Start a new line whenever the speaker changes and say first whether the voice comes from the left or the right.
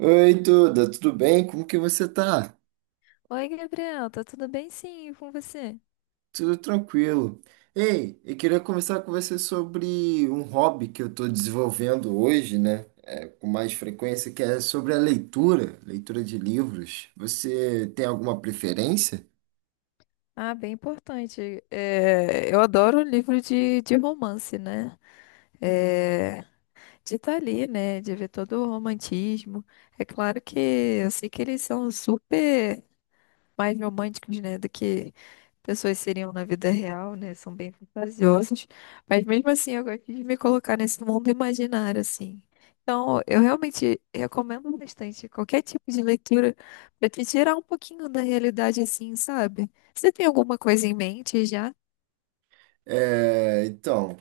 right: Oi, Duda, tudo bem? Como que você tá?
left: Oi, Gabriel, tá tudo bem? Sim, e com você?
right: Tudo tranquilo. Ei, eu queria conversar com você sobre um hobby que eu tô desenvolvendo hoje, né? Com mais frequência, que é sobre a leitura, leitura de livros. Você tem alguma preferência?
left: Ah, bem importante. É, eu adoro livro de romance, né? É, de estar ali, né? De ver todo o romantismo. É claro que eu sei que eles são super mais românticos, né? Do que pessoas seriam na vida real, né? São bem fantasiosas. Mas mesmo assim, eu gosto de me colocar nesse mundo imaginário, assim. Então, eu realmente recomendo bastante qualquer tipo de leitura para te tirar um pouquinho da realidade, assim, sabe? Você tem alguma coisa em mente já?
right: É, então.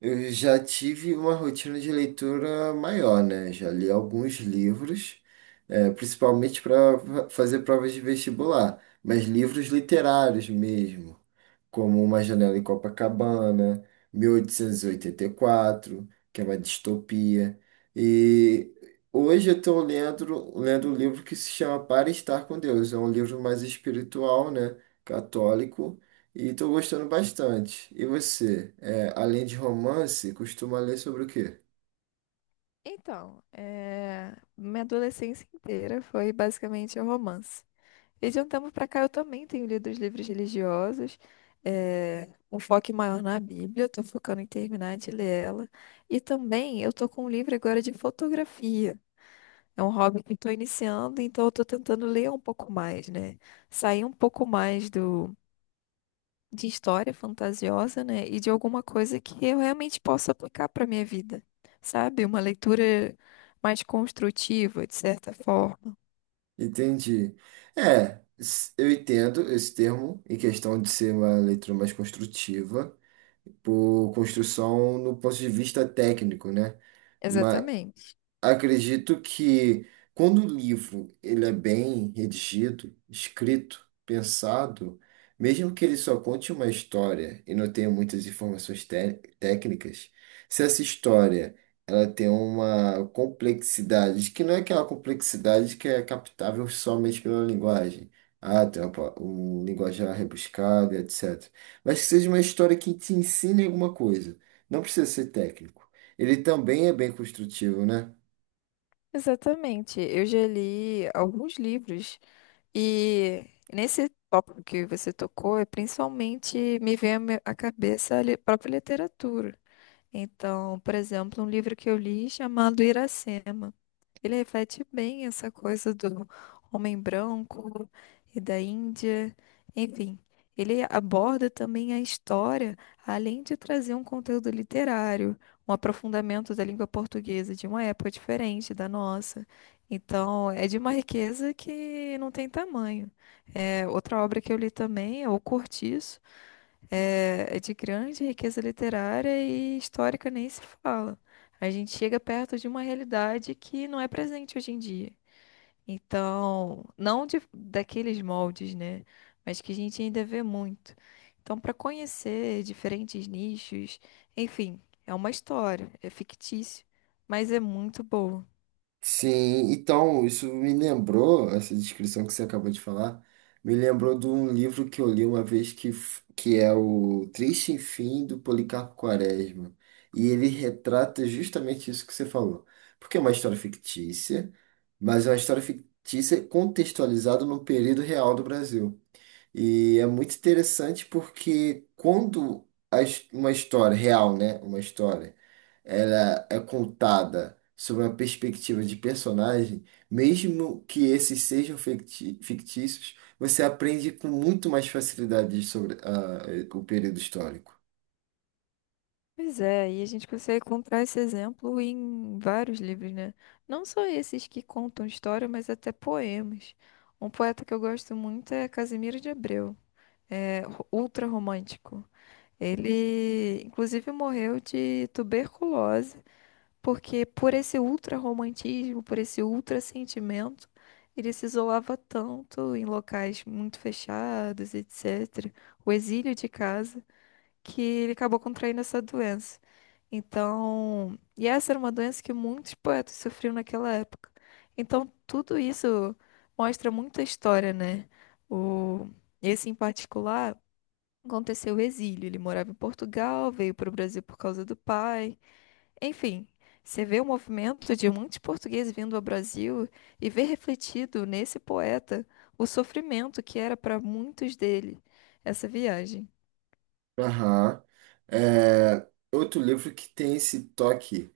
right: Eu já tive uma rotina de leitura maior, né? Já li alguns livros, principalmente para fazer provas de vestibular, mas livros literários mesmo, como Uma Janela em Copacabana, mil oitocentos e oitenta e quatro, que é uma distopia. E hoje eu estou lendo um livro que se chama Para Estar com Deus. É um livro mais espiritual, né? Católico, e tô gostando bastante. E você, é, além de romance, costuma ler sobre o quê?
left: Então, minha adolescência inteira foi basicamente romance. E de um tempo para cá eu também tenho lido os livros religiosos, um foco maior na Bíblia, estou focando em terminar de ler ela. E também eu estou com um livro agora de fotografia. É um hobby que estou iniciando, então eu estou tentando ler um pouco mais, né? Sair um pouco mais do de história fantasiosa, né? E de alguma coisa que eu realmente possa aplicar para minha vida, sabe? Uma leitura mais construtiva, de certa forma.
right: Entendi. É, eu entendo esse termo em questão de ser uma leitura mais construtiva, por construção no ponto de vista técnico, né? Ma-
left: Exatamente.
right: Acredito que quando o livro ele é bem redigido, escrito, pensado, mesmo que ele só conte uma história e não tenha muitas informações técnicas, se essa história ela tem uma complexidade, que não é aquela complexidade que é captável somente pela linguagem. Ah, tem um linguajar rebuscado, etc. Mas que seja uma história que te ensine alguma coisa. Não precisa ser técnico. Ele também é bem construtivo, né?
left: Exatamente. Eu já li alguns livros e nesse tópico que você tocou, é principalmente me vem à cabeça a própria literatura. Então, por exemplo, um livro que eu li chamado Iracema. Ele reflete bem essa coisa do homem branco e da Índia. Enfim, ele aborda também a história, além de trazer um conteúdo literário, um aprofundamento da língua portuguesa de uma época diferente da nossa. Então, é de uma riqueza que não tem tamanho. É, outra obra que eu li também é O Cortiço. É de grande riqueza literária e histórica nem se fala. A gente chega perto de uma realidade que não é presente hoje em dia. Então, não daqueles moldes, né? Mas que a gente ainda vê muito. Então, para conhecer diferentes nichos, enfim, é uma história, é fictício, mas é muito boa.
right: Sim, então, isso me lembrou, essa descrição que você acabou de falar, me lembrou de um livro que eu li uma vez que é o Triste Fim do Policarpo Quaresma. E ele retrata justamente isso que você falou. Porque é uma história fictícia, mas é uma história fictícia contextualizada no período real do Brasil. E é muito interessante porque quando uma história real, né, uma história, ela é contada sob uma perspectiva de personagem, mesmo que esses sejam fictícios, você aprende com muito mais facilidade sobre o período histórico.
left: Pois é, e a gente consegue encontrar esse exemplo em vários livros, né? Não só esses que contam história, mas até poemas. Um poeta que eu gosto muito é Casimiro de Abreu, é ultra romântico. Ele, inclusive, morreu de tuberculose, porque por esse ultra romantismo, por esse ultra sentimento, ele se isolava tanto em locais muito fechados, etc. O exílio de casa que ele acabou contraindo essa doença. Então, e essa era uma doença que muitos poetas sofriam naquela época. Então, tudo isso mostra muita história, né? O, esse em particular aconteceu o exílio. Ele morava em Portugal, veio para o Brasil por causa do pai. Enfim, você vê o movimento de muitos portugueses vindo ao Brasil e vê refletido nesse poeta o sofrimento que era para muitos dele essa viagem.
right: Aham. É, outro livro que tem esse toque,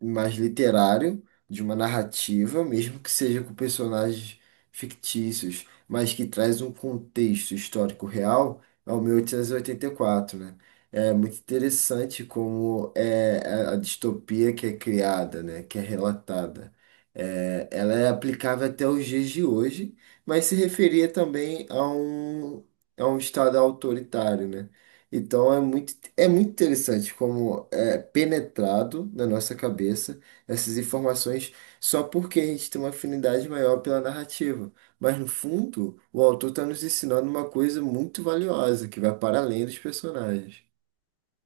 right: mais literário, de uma narrativa, mesmo que seja com personagens fictícios, mas que traz um contexto histórico real, ao 1884, né? É muito interessante como é a distopia que é criada, né? Que é relatada. É, ela é aplicável até os dias de hoje, mas se referia também a um estado autoritário, né? Então é muito interessante como é penetrado na nossa cabeça essas informações, só porque a gente tem uma afinidade maior pela narrativa. Mas no fundo, o autor está nos ensinando uma coisa muito valiosa que vai para além dos personagens.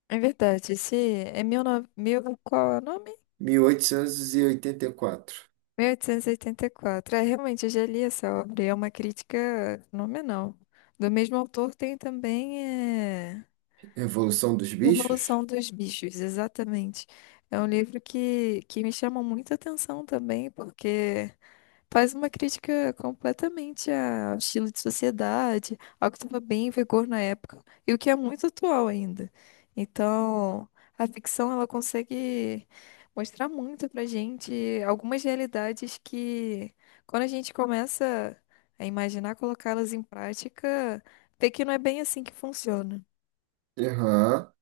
left: É verdade, esse é mil, no- mil, qual é o nome?
right: Mil oitocentos e oitenta e quatro.
left: 1884. É, realmente, eu já li essa obra e é uma crítica fenomenal. Do mesmo autor tem também
right: Revolução dos Bichos?
left: Revolução dos Bichos, exatamente. É um livro que me chama muita atenção também, porque faz uma crítica completamente ao estilo de sociedade, ao que estava bem em vigor na época e o que é muito atual ainda. Então, a ficção ela consegue mostrar muito pra gente algumas realidades que, quando a gente começa a imaginar colocá-las em prática, vê que não é bem assim que funciona.
right: Aham.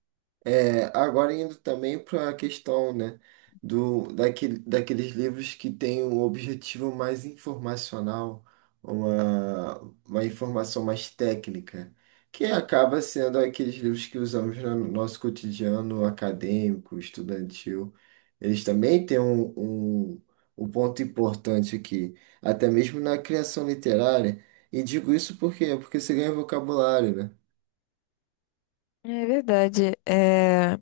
right: É, agora indo também para a questão, né, daqueles livros que têm um objetivo mais informacional, uma, uma informação mais técnica, que acaba sendo aqueles livros que usamos no nosso cotidiano acadêmico, estudantil. Eles também têm um ponto importante aqui, até mesmo na criação literária. E digo isso por quê? Porque você ganha vocabulário, né?
left: É verdade.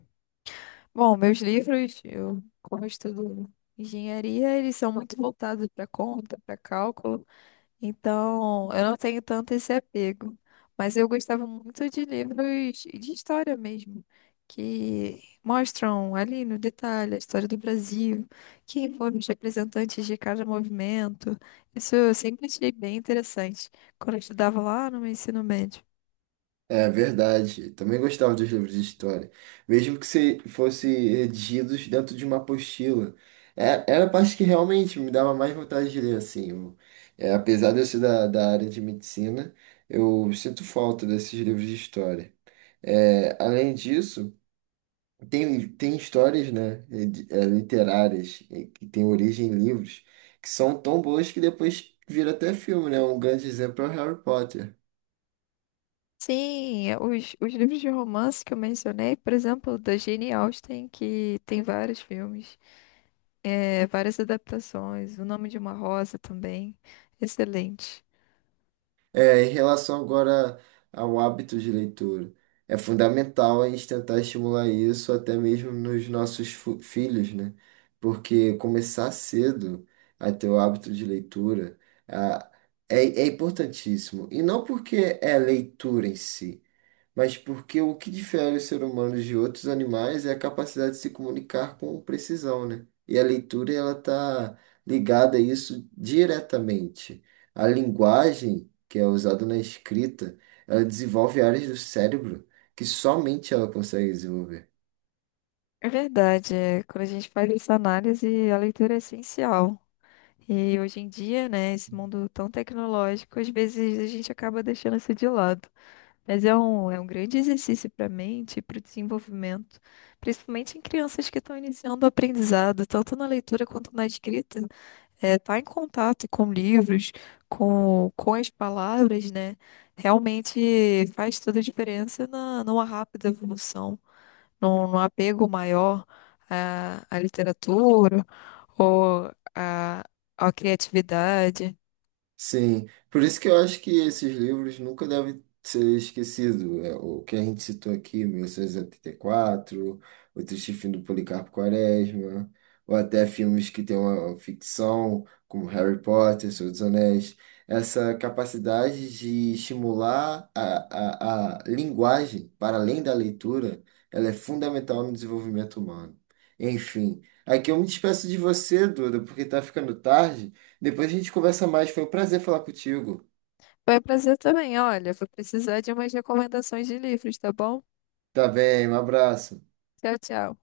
left: Bom, meus livros, como eu estudo engenharia, eles são muito voltados para conta, para cálculo. Então, eu não tenho tanto esse apego, mas eu gostava muito de livros de história mesmo, que mostram ali no detalhe a história do Brasil, quem foram os representantes de cada movimento. Isso eu sempre achei bem interessante quando eu estudava lá no meu ensino médio.
right: É verdade. Também gostava dos livros de história, mesmo que se fosse redigidos dentro de uma apostila. Era a parte que realmente me dava mais vontade de ler, assim. É, apesar de eu ser da área de medicina, eu sinto falta desses livros de história. É, além disso, tem histórias, né, literárias, que têm origem em livros, que são tão boas que depois vira até filme, né? Um grande exemplo é o Harry Potter.
left: Sim, os livros de romance que eu mencionei, por exemplo, da Jane Austen, que tem vários filmes, várias adaptações, O Nome de uma Rosa também, excelente.
right: É, em relação agora ao hábito de leitura, é fundamental a gente tentar estimular isso até mesmo nos nossos filhos, né? Porque começar cedo a ter o hábito de leitura, ah, é, é importantíssimo. E não porque é leitura em si, mas porque o que difere o ser humano de outros animais é a capacidade de se comunicar com precisão, né? E a leitura, ela está ligada a isso diretamente. A linguagem, que é usada na escrita, ela desenvolve áreas do cérebro que somente ela consegue desenvolver.
left: É verdade, quando a gente faz essa análise, a leitura é essencial. E hoje em dia, né, esse mundo tão tecnológico, às vezes a gente acaba deixando isso de lado. Mas é um grande exercício para a mente e para o desenvolvimento, principalmente em crianças que estão iniciando o aprendizado, tanto na leitura quanto na escrita. É, tá em contato com livros, com as palavras, né? Realmente faz toda a diferença numa rápida evolução, num apego maior à literatura ou à criatividade.
right: Sim, por isso que eu acho que esses livros nunca devem ser esquecidos. É, o que a gente citou aqui, 1884, O Triste Fim do Policarpo Quaresma, ou até filmes que têm uma ficção, como Harry Potter, Senhor dos Anéis. Essa capacidade de estimular a linguagem para além da leitura, ela é fundamental no desenvolvimento humano. Enfim, aqui eu me despeço de você, Duda, porque está ficando tarde. Depois a gente conversa mais. Foi um prazer falar contigo.
left: Foi um prazer também, olha, vou precisar de umas recomendações de livros, tá bom?
right: Tá bem, um abraço.
left: Tchau, tchau.